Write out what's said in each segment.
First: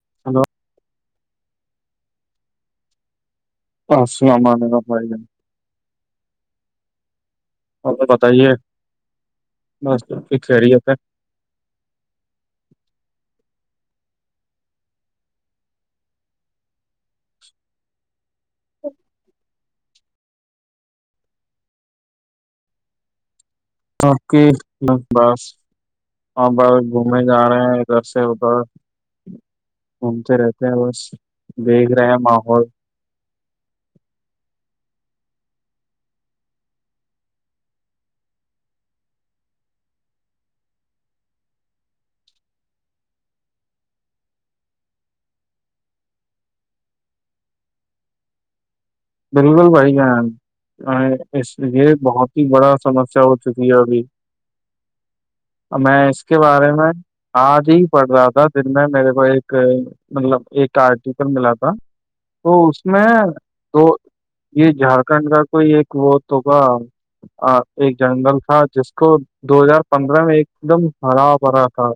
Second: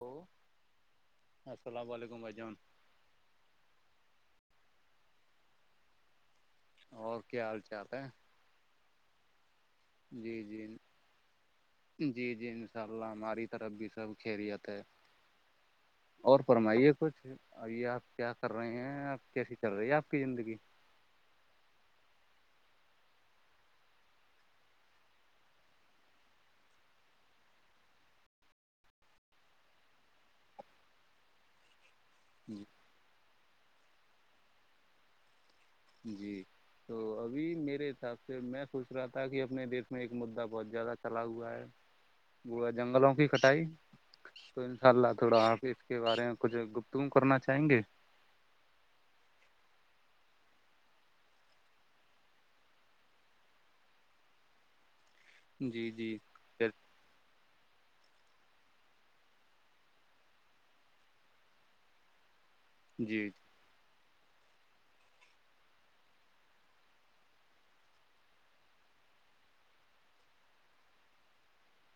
Hello hello السلام علیکم بجان ا سامان کا پ ج اوکے آال آ بتائیے بس سب جی کی جی خیریت ہے جی جی ان شاء اللہ ہماری طرف بھی سب خیریت ہے اور فرمائیے کچھ اورے آپ کیا کر رہے ہیں آپ کیسی چل رہی ہے آپ کی زندگی آپ کے لگ بس اور ب گھومنے جا رہے ہیں ادھر سے ادھر گھومتے رہتے ہیں بس دیکھ رہے ہیں ماحول جی تو ابھی میرے حساب سے میں سوچ رہا تھا کہ اپنے دیش میں ایک مدعا بہت زیادہ چلا ہوا ہے گڑا جنگلوں کی کٹائی تو انشاء اللہ تھوڑا آپ اس کے بارے میں کچھ گپتگو کرنا چاہیں گے بالکل بھائی گ اس یہ بہت ہی بڑا سمسیا ہو چکی ہے ابھی جی میں جی اس کے بارے میں آج ہی پڑھ رہا تھا دن میں میرے کو ایک مطلب ایک آرٹیکل ملا تھا تو اس میں جی تو یہ جھارکھنڈ کا کوئی ایک وہ تو گ ایک جنگل تھا جس کو دو ہزار پندرہ میں ایک دم بھرا پھرا تھا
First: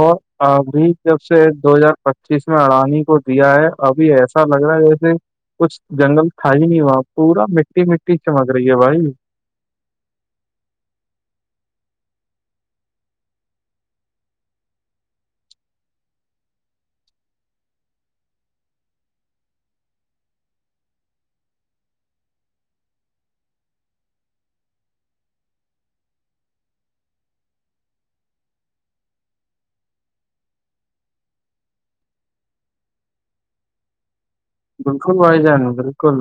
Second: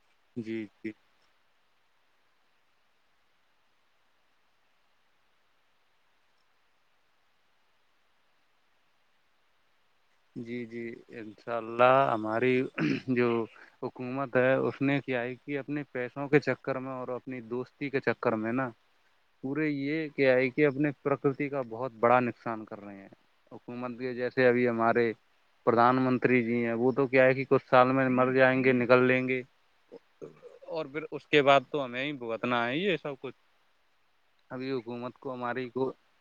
اور جی جی ابھی جب سے دو ہزار پچیس میں اڑانی کو دیا ہے ابھی ایسا لگ رہا ہے جیسے کچھ جنگل تھا ہی نہیں ہوا پورا مٹی مٹی چمک رہی ہے بھائی جی جی انشاء اللہ ہماری جو حکومت ہے اس نے کیا ہے کہ اپنے پیسوں کے چکر میں اور اپنی دوستی کے چکر میں نا پورے یہ کہ آئے کہ اپنے پرکرتی کا بہت بڑا نقصان کر رہے ہیں حکومت کے جیسے ابھی ہمارے پردھان منتری جی ہیں وہ تو کیا ہے کہ کچھ سال میں مر جائیں گے نکل لیں گے اور پھر اس کے بعد تو ہمیں ہی بھگتنا ہے یہ سب کچھ ابھی بالکل حکومت بھائی جان بالکل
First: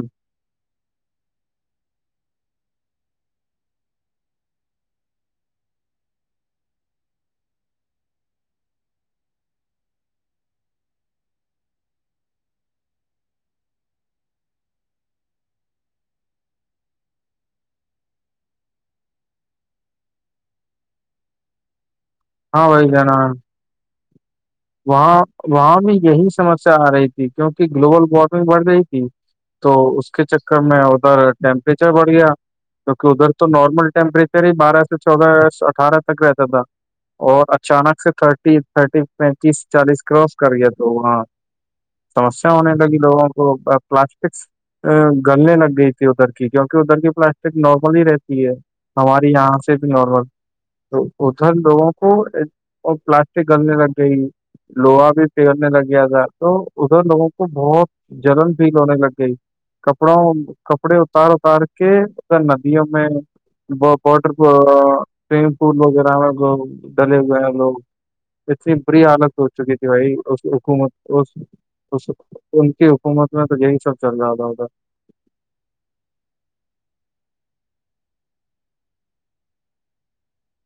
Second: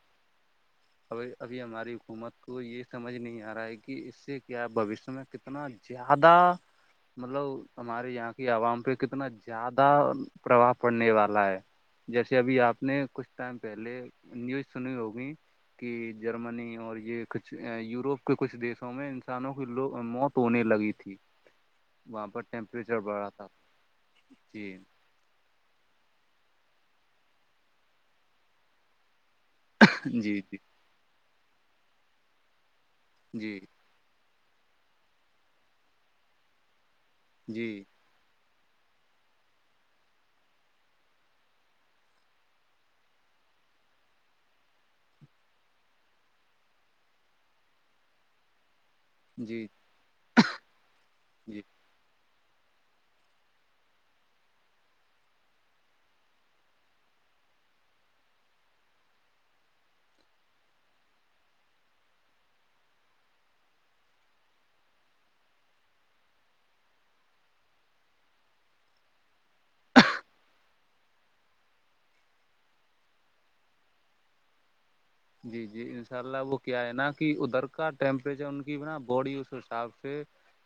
ا ابھی ہماری حکومت کو یہ سمجھ نہیں آ رہا ہے کہ اس سے کیا بوشیہ میں کتنا زیادہ مطلب ہمارے یہاں کی عوام پہ کتنا زیادہ پرباؤ پڑنے والا ہے جیسے ابھی آپ نے کچھ ٹائم پہلے نیوز سنی ہوگی کہ جرمنی اور یہ کچھ یوروپ کچھ دیسوں میں انسانوں کی موت ہونے لگی تھی وہاں پر ہاں بھائی ٹیمپریچر جان ہاں بڑھا تھا تین وہاں وہاں میں یہی سمسیا آ رہی تھی کیوںکہ گلوبل وارمنگ بڑھ رہی تھی تو اس کے جی چکر جی میں ادھر ٹیمپریچر بڑھ گیا کیوںکہ ادھر تو جی نارمل ٹیمپریچر پ بارہ سے چودہ اٹھارہ تک رہتا تھا اور جی اچانک سے تھرٹی تھرٹی پینتیس چالیس کراس کریے تو وہاں سمیا ہونے لگی لوگوں کو پلاسٹک ا گلنے لگ گئی تھی ادھر کی کیونکہ ادھر کی پلاسٹک نارمل ہی رہتی ہے ہماری یہاں سے بھی نارمل ادھر جی لوگوں کو اور پلاسٹک گلنے لگ گئی لوہا بھی پییرنے لگیا تھا تو ادھر لوگوں کو بہت جلن فیل ہونے لگ گئی کپڑا کپڑے اتار اتار کے ندیوں میں بٹر سیومنگ پوول واگیرا میں ڈلے ہوے ہیں لوگ اتنی بری حالت ہوچکی تھی بھائی اس حکومت اس تو ان کی حکومت میں تو یہی سب چل جاتاتا جی جی انشاء اللہ وہ کیا ہے نا کہ ادھر کا ٹیمپریچر ان کی بھی ن باڈی اس حساب سے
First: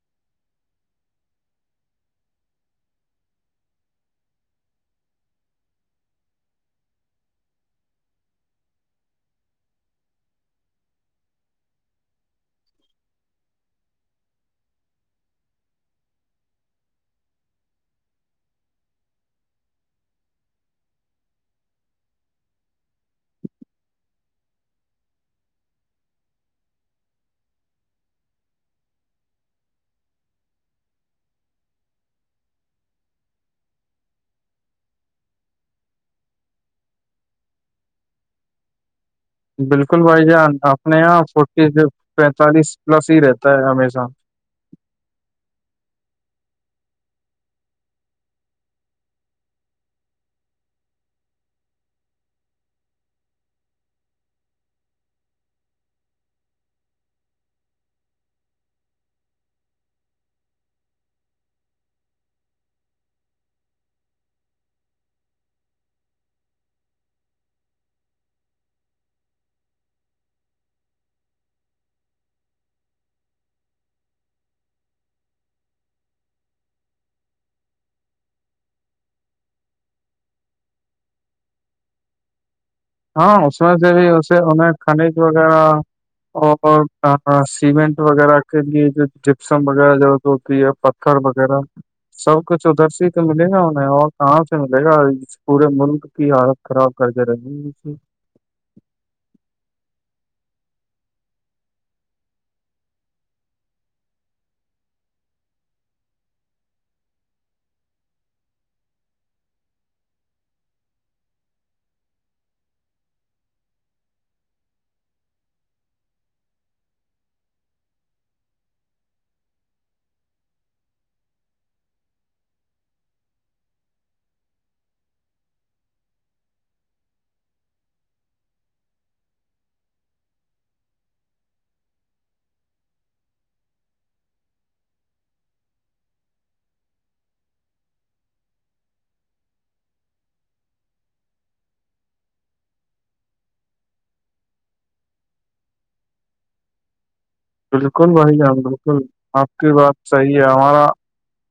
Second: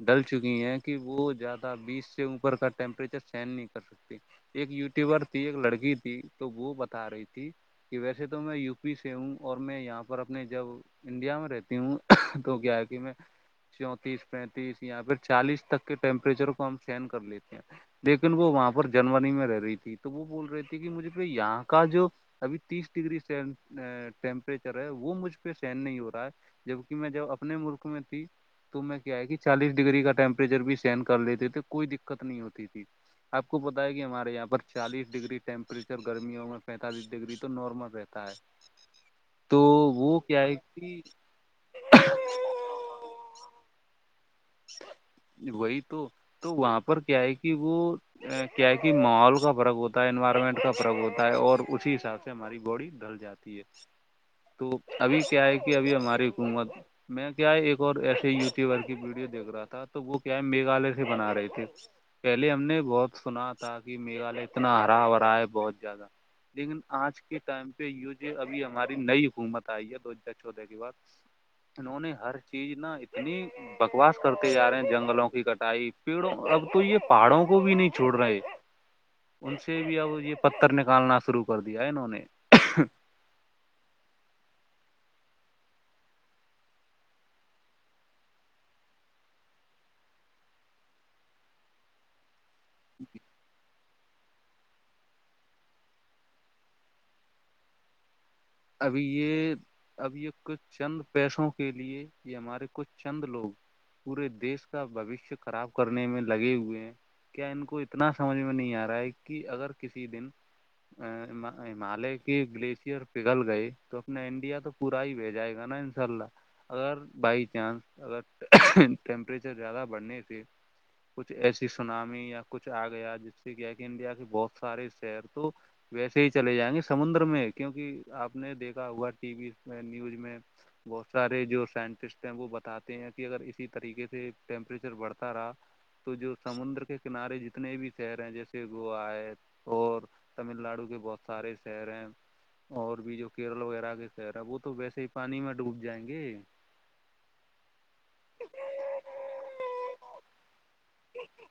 ڈل چکی ہیں کہ وہ زیادہ بیس سے اوپر کا ٹیمپریچر سہن نہیں کر سکتی ایک یوٹیوبر تھی ایک لڑکی تھی تو وہ بتا رہی تھی کہ ویسے تو میں یو پی سے ہوں اور میں یہاں پر اپنے جب انڈیا میں رہتی ہوں تو کیا ہے کہ میں چونتیس پینتیس یاں پھر چالیس تک کے ٹیمپریچر کو ہم سہن کر لیتے ہیں لیکن وہاں پر جرمنی میں رہ رہی تھی تو وہ بول رہی تھی کہ مجھے یہاں کا جو ابھی تیس ڈگری سے ٹیمپریچر ہے وہ مجھ پہ سہن نہیں ہو رہا ہے جبکہ میں جب اپنے ملک میں تھی تو میں کیا ہے کہ چالیس ڈگری کا ٹیمپریچر بھی سین کر لیتے تھے کوئی دقت نہیں ہوتی تھی آپ کو پتا ہے کہ ہمارے یہاں پر چالیس ڈگری ٹیمپریچر گرمیوں میں پینتالیس ڈگری تو نارمل رہتا ہے [inaudible] بالکل وہ بھائی کیا جان ہے کہ اپنے یہاں فورٹی پینتالیس پلس ہی رہتا ہے ہمیشہ وہی تو تو وہاں پر کیا ہے کہ وہ کیا کہ ماحول کا فرق ہوتا ہے انوائرمنٹ کا فرق ہوتا ہے اور اسی حساب سے ہماری باڈی ڈل جات جاتی ہے تو ابھی کیا ہے کہ ابھی ہماری حکومت میں کیا ایک اور ایسیے یوٹیوبر کی ویڈیو دیکھ رہا تھا تو وہ کیا ہے میگھالیہ سے بنا رہے تھے پہلے ہم نے بہت سنا تھا کہ میگھالیہ اتنا ہرا بھرا ہے بہت زیادہ لیکن آج کے ٹائم پہ یو ج ابھی ہماری نئی حکومت آئی ہے دو ہزار چودہ بات انہوں نے ہر چیز نا اتنی بکواس کرتے جا رہے ہیں جنگلوں کی کٹائی پیڑوں اب تو یہ پہاڑوں کو بھی نہیں چھوڑ رہے ان سے بھی اب یہ پتھر نکالنا شروع کر دیا ہے انہوں نے ہاں اس میں سے بھی اسے انیں خنج وغیرہ اور سیمنٹ وغیرہ کے لیے جو جپسم وغیرہ ضرورت ہوتی ہے وغیرہ سب کچھ ادھر سے ہی تو ملے گا انہیں اور کہاں سے ملے گا پورے ملک کی حالت خراب کرکے رکھی ہے ابھی یہ اب یہ کچھ چند پیسوں کے لیے یہ ہمارے کچھ چند لوگ پورے دیش کا بوشیہ خراب کرنے میں لگے ہوئے ہیں کیا ان کو اتنا سمجھ میں نہیں آ رہا ہے کہ اگر کسی دن ہمالیہ کی گلیشئر پگل گئی تو اپنا انڈیا تو پورا ہی بھی جائے گا نا انشاء اللہ اگر بائی چانس اگر ٹیمپریچر زیادہ بڑھنے سے کچھ ایسی سونامی یا کچھ آ گیا جس سے کیا ہے کہ انڈیا کے بہت سارے شہر تو ویسے ہی چلے جائیں گے سمندر میں کیونک کہ آپ نے دیکھا ہوا ٹی وی میں نیوز میں بہت سارے جو سائنٹسٹ ہیں وہ بتاتے ہیں کہ اگر اسی طریقے سے ٹیمپریچر بڑھتا رہا تو جو سمندر کے کنارے جتنے بھی شہر ہیں جیسے گووا ہے اور تمل ناڈو کے بہت سارے شہر ہیں اور بھی جو کیرل وغیرہ کے خر ہے وہ تو ویسے ہی پانی میں ڈوب جائیں گے بالکل بھائی جان بالکل آپ کی بات صحیح ہے ہمارا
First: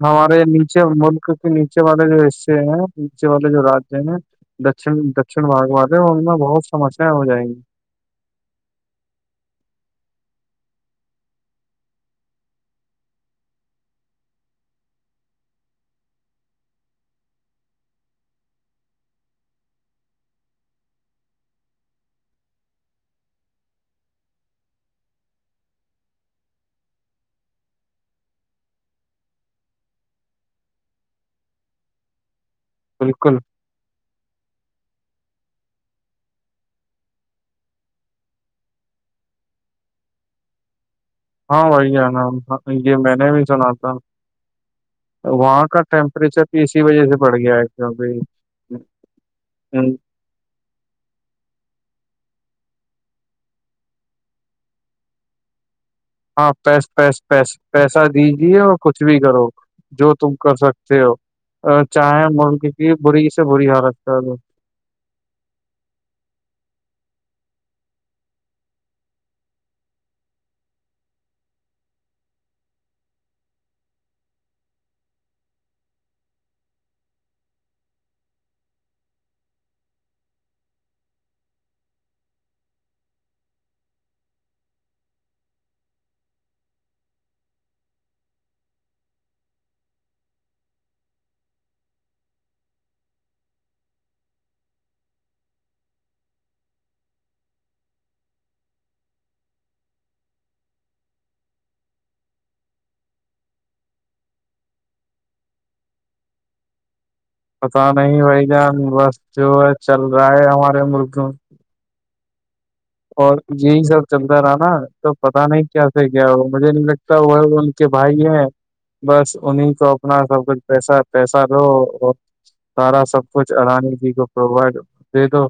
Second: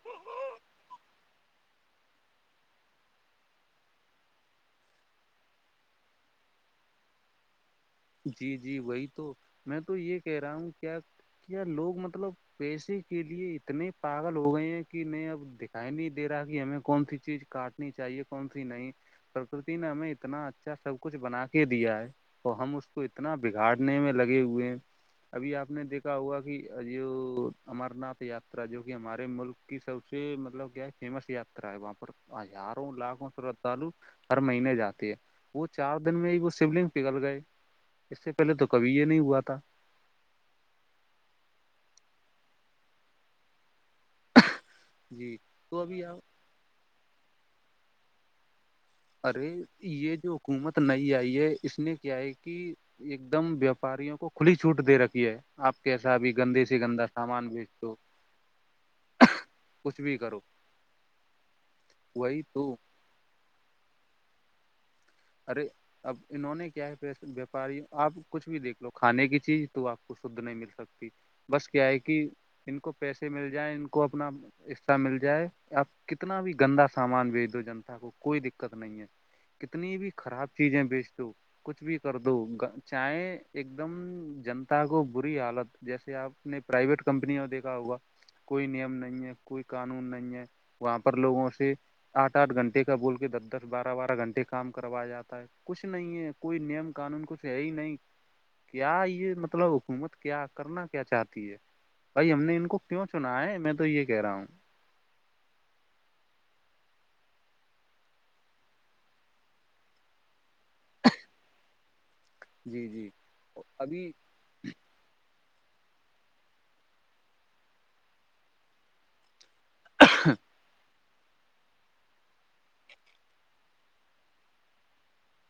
ہمارے نیچے ملک نیچے والے جو حصے ہیں نیچے والے جو رجیہ ہیں دکن دکشن باگ والے ان میں بہت سمسیایں ہو جائیں گی جی جی وہی تو میں تو یہ کہہ رہا ہوں کیا کیا لوگ مطلب پیسے کے لیے اتنے پاگل ہو گئے ہیں کہ نہیں اب دکھائی نہیں دے رہا کہ ہمیں کون سی چیز کاٹ نی چاہیے کون سی نہیں پرکرتی نے ہمیں اتنا اچھا سب کچھ بنا کے دیا ہے اور ہم اس اس کو اتنا بگاڑنے میں لگے ہوئے ہیں ابھی آپ نے دیکھا ہوا کہ جو امر ناتھ یاترا جو کہ ہمارے ملک کی سب سے مطلب کیا ہے فیمس یاترا ہے وہاں پر آزاد لاکھوں بالکل سے تعل ہر مہینے جاتی ہے وہ چار دن میں ہی وہ شیو لنگ پگھل گئے اس سے پہلے تو کبھی یہ نہیں ہوا تھا ہاں بی ہے ن یہ میں نے بھی سنا تھا جی وہاں تو کا ابھی آپ ٹیمپریچر بھی اسی وجہ سے بڑھ گیا ہے کیکہ ارے یہ جو حکومت نئی آئی ہے اس نے کیا ہے کہ ایک دم ویاپاریوں کو کھلی چھوٹ دے رکھی ہے آپ کیسا بھی ہاں گندے سے پس گندا سامان بیچ دو پیسہ دیجیے اور کچھ بھی کرو کچھ جو بھی تم کرو کر سکتے ہو چاہیں وہی ملک تو کی بری سے بری حالت ہے ارے اب انہوں نے کیا ہے وپاری آپ کچھ بھی دیکھ لو کھانے کی چیز تو آپ کو شدھ نہیں مل سکتی بس کیا ہے کہ ان کو پیسے مل جائیں ان کو اپنا اساہ مل جائے آپ کتنا بھی گندا سامان بیچ دو جنتا کو کوئی دقت نہیں ہے اتنی بھی خراب چیزیں بیچ دو کچھ بھی کر دو چاہ ایک دم جنتا کو بری حالت جیسے آپ نہیں پرائیویٹ کمپنییا دیکھا ہوگا کوئی نیم نہیں ہے کوئی قانون نہیں ہے وہاں پر لوگوں سے آٹھ آٹھ گھنٹے کا بول کے دس دس بارہ بارہ گھنٹے کا کام کروایا جاتا ہے کچھ نہیں ہے کوئی نیم قانون کچھ ہے ہی نہیں کیا یہ مطلب حکومت کیا کرنا کیا چاہتی ہے بھائی ہم نے ان کو کیوں چنا ہے میں تو یہ کہہ رہا ہوں پتا نہیں بھائی جان بس جو ہے چل رہا ہے ہمارے ملک میں جی جی اور یہی سب ابھی چل ادھر آنا تو پتا نہیں کیا سے گ ہو مجھے نہیں لگتا وہ ان کے بھائی ہیں بس انہیں کو اپنا سب کچھ پیسہ پیسہ ل اور سارا سب کچھ ررانی جی کو پرووائڈ دے دو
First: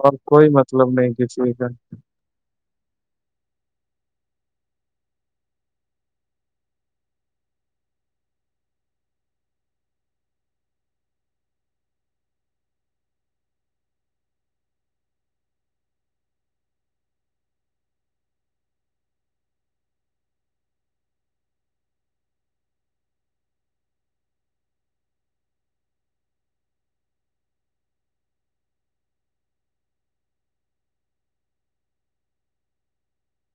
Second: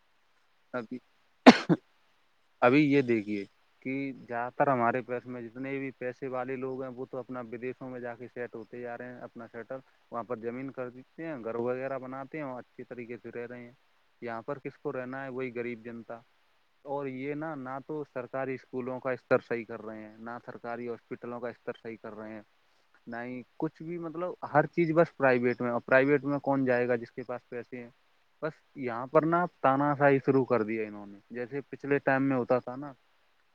اور کوئی مطلب ابھی نہیں کسی کا ابھی یہ دیکھیے کہ زیادہ تر ہمارے پس میں جتنے بھی پیسے والے لوگ ہیں وہ تو اپنا ودیشوں میں جا کے سیٹ ہوتے جا رہے ہیں اپنا شیٹر وہاں پر زمین کر دیتے ہیں گھر وغیرہ بناتے ہیں اور اچھی طریقے سے رہ رہے ہیں یہاں پر کس کو رہنا ہے وہی غریب جنتا اور یہ نہا نہ تو سرکاری اسکولوں کا استر صحیح کر رہے ہیں نہ سرکاری ہاسپٹلوں کا استر صحیح کر رہے ہیں نہیں کچھ بھی مطلب ہر چیز بس پرائیویٹ میں اور پرائیویٹ میں کون جائے گا جس کے پاس پیسے ہیں بس یہاں پر نا آپ تانا س ہی شرو کر دیا انہوں نے جیسے پچھلے ٹائم میں ہوتا تھا نا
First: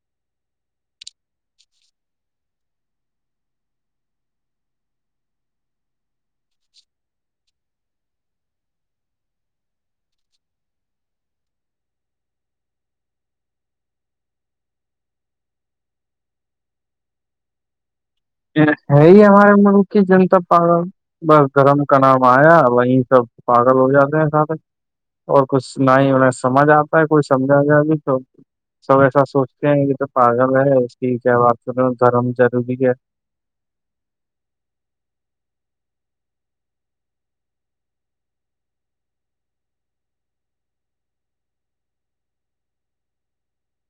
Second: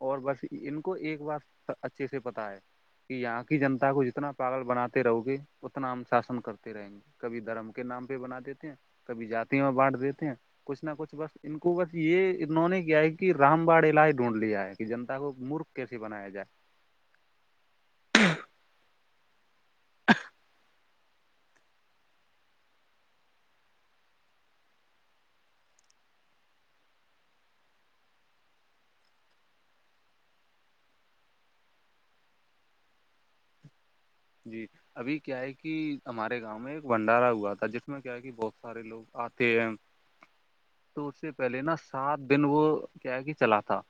اور بس ان کو ایک بار اچھے سے پتا ہے کہ یہاں کی جنتا کو جتنا پاگل بناتے رہو گے اتنا ہم شاسن کرتے رہیں گے کبھی دھرم کے نام پہ بنا دیتے ہیں کبھی جاتوں میں بانٹ دیتے ہیں کچھ نہ کچھ بس ان کو بس یہ انہوں نے کیا ہے کہ رام باڑ علاج ڈھونڈ لیا ہے کہ جنتا کو مور کیسی بنایا جائے ہے ہمار ملک کی جنتا پالا بس گھرم کا نام آیا وہیں سب پاگل ہو جاتے ہیں ساتھ اور کچھ نہ ہی سمجھ آتا ہے کوئی سمجھا جائے نہیں تو سب ایسا سوچتے ہیں یہ تو پاگل ہے ٹھیک ہے وپ دھرم ضروری ہے جی ابھی کیا ہے کہ ہمارے گاؤں میں ایک بھنڈارا ہوا تھا جس میں کیا ہے کہ بہت سارے لوگ آتے ہیں تو اس سے پہلے نا سات دن وہ کیا ہے کہ چلا تھا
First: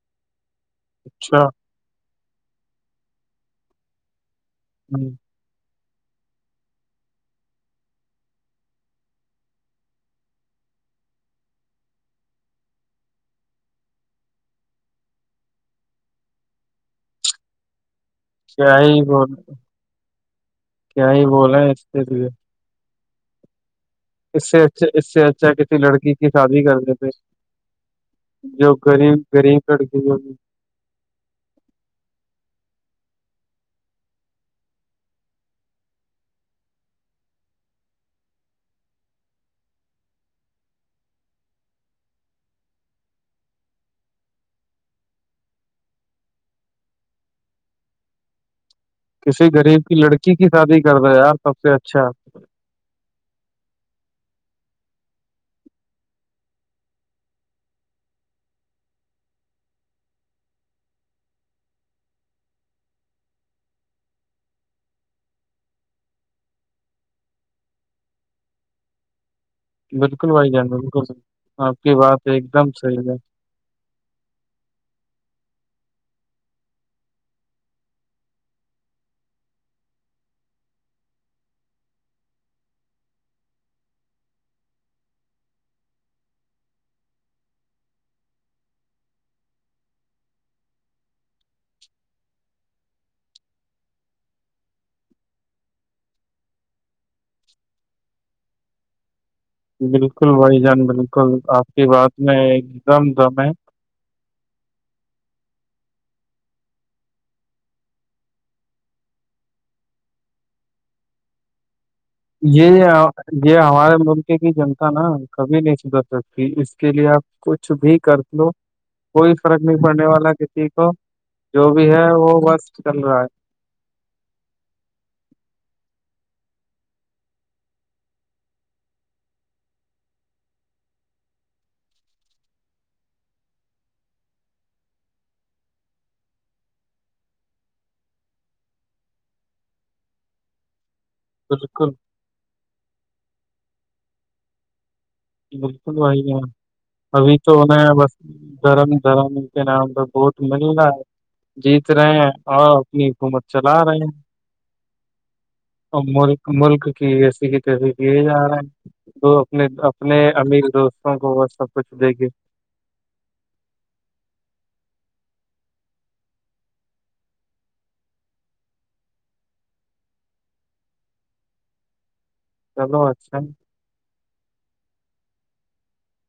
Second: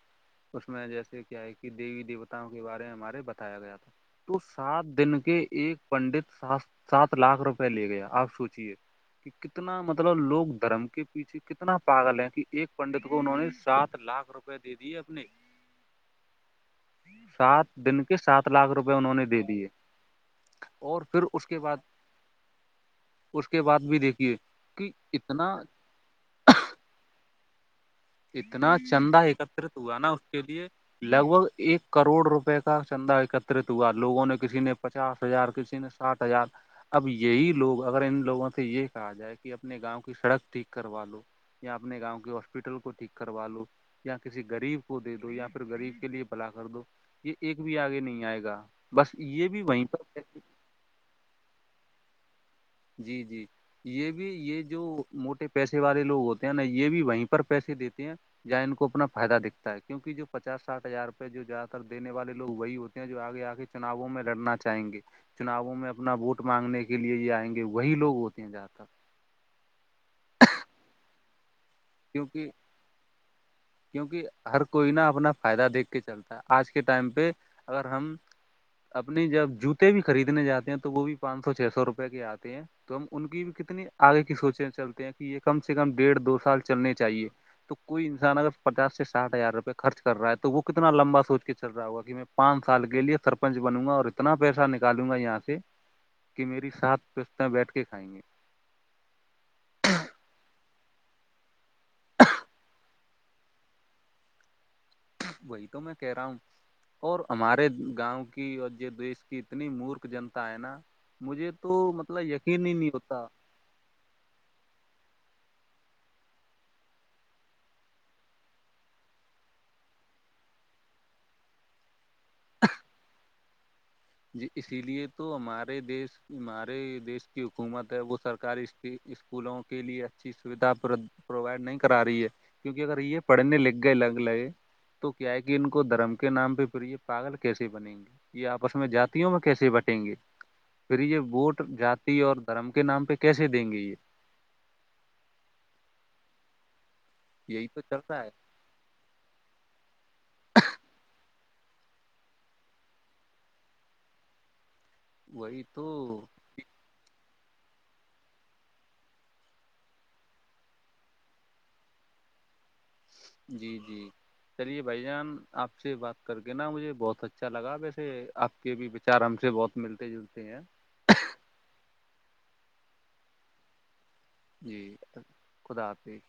اس میں جیسے کیا اچھا ہے کہ دیوی دیوتاؤں کے بارے میں ہمارے بتایا گیا تھا تو سات ہوں۔ دن کہ ایک پنڈت س سات لاکھ روپئے لے گیا آپ سوچیے کہ کتنا مطلب لوگ دھرم کے پیچھے کتنا پاگل ہے کہ ایک پنڈت کو انہوں نے سات لاکھ روپ روپئے دے دیے اپنے [inaudible] سات دن کے سات لاکھ کیا روپئے ہی انہوں نے بول دے دیے اور کیا پھر ہی اس کے بولے بعد لیے اس کے بعد بھی دیکھ اس سے اچھ اس سے اچھا کسی لڑکی کی شادی کرتےتے اتنا چندا ایکتت ہوا لڑکی نا اس ہوگی کے لیے لگ بھگ ایک کروڑ روپے کا چندہ ایکترت ہوا لوگوں نے کسی نے پچاس ہزار کسی نے سٹات ہزار اب یہی لوگ اگر ان لوگوں سے یہ کہا جائے کہ اپنے گاؤں کی سڑک ٹھیک کروا لو یا اپنے گاؤں ہاسپٹل کو ٹھیک کروا لو یا کسی غریب کو دے دو یا پھر غریب کے لیے بلا کر دو یہ ایک بھی آگے نہیں آئے گا بس کسی یہ بھی وہیں غریب کی پر لڑکی کی شادی کر رہے سب سے اچھا جی جی یہ بھی یہ جو موٹے پیسے والے لوگ ہوتے ہیں نا یہ بھی وہیں پر پیسے دیتے ہیں یااں انن کو اپنا فائدہ دکھتا ہے کیونک جو پچاس سٹھ ہزار روپئے جو زیاد تر دینے والے لو وہی ہوتے جو آگے آ کے چوناووں میں لڑنا چاہیں گے چوناؤوں میں اپنا ووٹ مانگنے کے لیے یہ آئیں گے وہی لوگ ہوتے ہیں جہاں تک بالکل بھائی جان بالکل آپ کی بات ہے کیونکہ ایک دم صحیح ہے کیونکہ ہر کوئی نا اپنا فائدہ دیکھ کے چلتا ہے آج کے ٹائم پہ اگر ہم اپنی جب جوتے بھی خریدنے جاتے ہیں تو وہ بھی پانچ سو چھ سو روپے کے آتے ہیں تو ہم ان کی بھی کتنی آگے کی سوچیں چلتے ہیں کہ یہ کم سے کم ڈیڑھ دو سال چلنے چاہیے تو کوئی انسان اگر پچاس سے ساٹھ ہزار روپئے خرچ کر رہا ہے تو وہ کتنا لمبا سوچ کے چل رہا ہوا کہ میں پانچ سال کے لیے سرپنچ بنوں گا اور اتنا پیسہ نکالوں گا یہاں سے کہ میری ساتھ پستں بیٹھ کے کھائیں گے بالکل بھائی جان بالکل آپ کی بات میں ایک دم دم ہے وہی تو میں کہہ رہا ہوں اور ہمارے گاؤں کی اور جو دیش کی اتنی مورکھ جنتا ہے نا مجھے تو مطلب یقین ہی یہ نہیں ہوتا یہ ہمارے ملک کی جنتا نا کبھی نہیں سدھر سکتی اس کے لیے آپ کچھ بھی کر لو کوئی فرق نہیں پڑنے والا کسی کو جو بھی ہے وہ وسٹ چل رہا ہے ج اسی لیے تو ہمارے دیش ہمارے دیش کی حکومت ہے وہ سرکاری اسکولوں کے لیے اچھی سویدھا پرووائڈ نہیں کرا رہی ہے کیونک اگر یہ پڑھنے لکھ گئے الگ الگ تو کیا ہے کہ ان کو دھرم کے نام پہ پے پاگل کیسے بنیں گے یہ آپ ب میں جاتوں میں کیسے بٹیں گے پھر یہ ووٹ بالکل ج اور دھرم کے نام پہ کیسے دیں گے یہ بالکل وہی ہے ابھی تو یہی ہونا چل بس رہا ہے درم دھرم کے نام پ بہت مل رہا ہے جیت رہے ہیں اور اپنی حکومت چلا رہے ہیں وہی تو اور ملک ملک کی ایسی کی تفی یہے جا رہا ہیں تو اپنے اپنے امیر دوستوں کو وہ سب کچھ دے کےے جی جی چلیے بھائی جان آپ سے بات کر کے نا مجھے بہت اچھا لگا ویسے آپ کے بھی بچار ہم سے بہت ملتے جلتے ہیں چلو اچھا جی خدا حافظ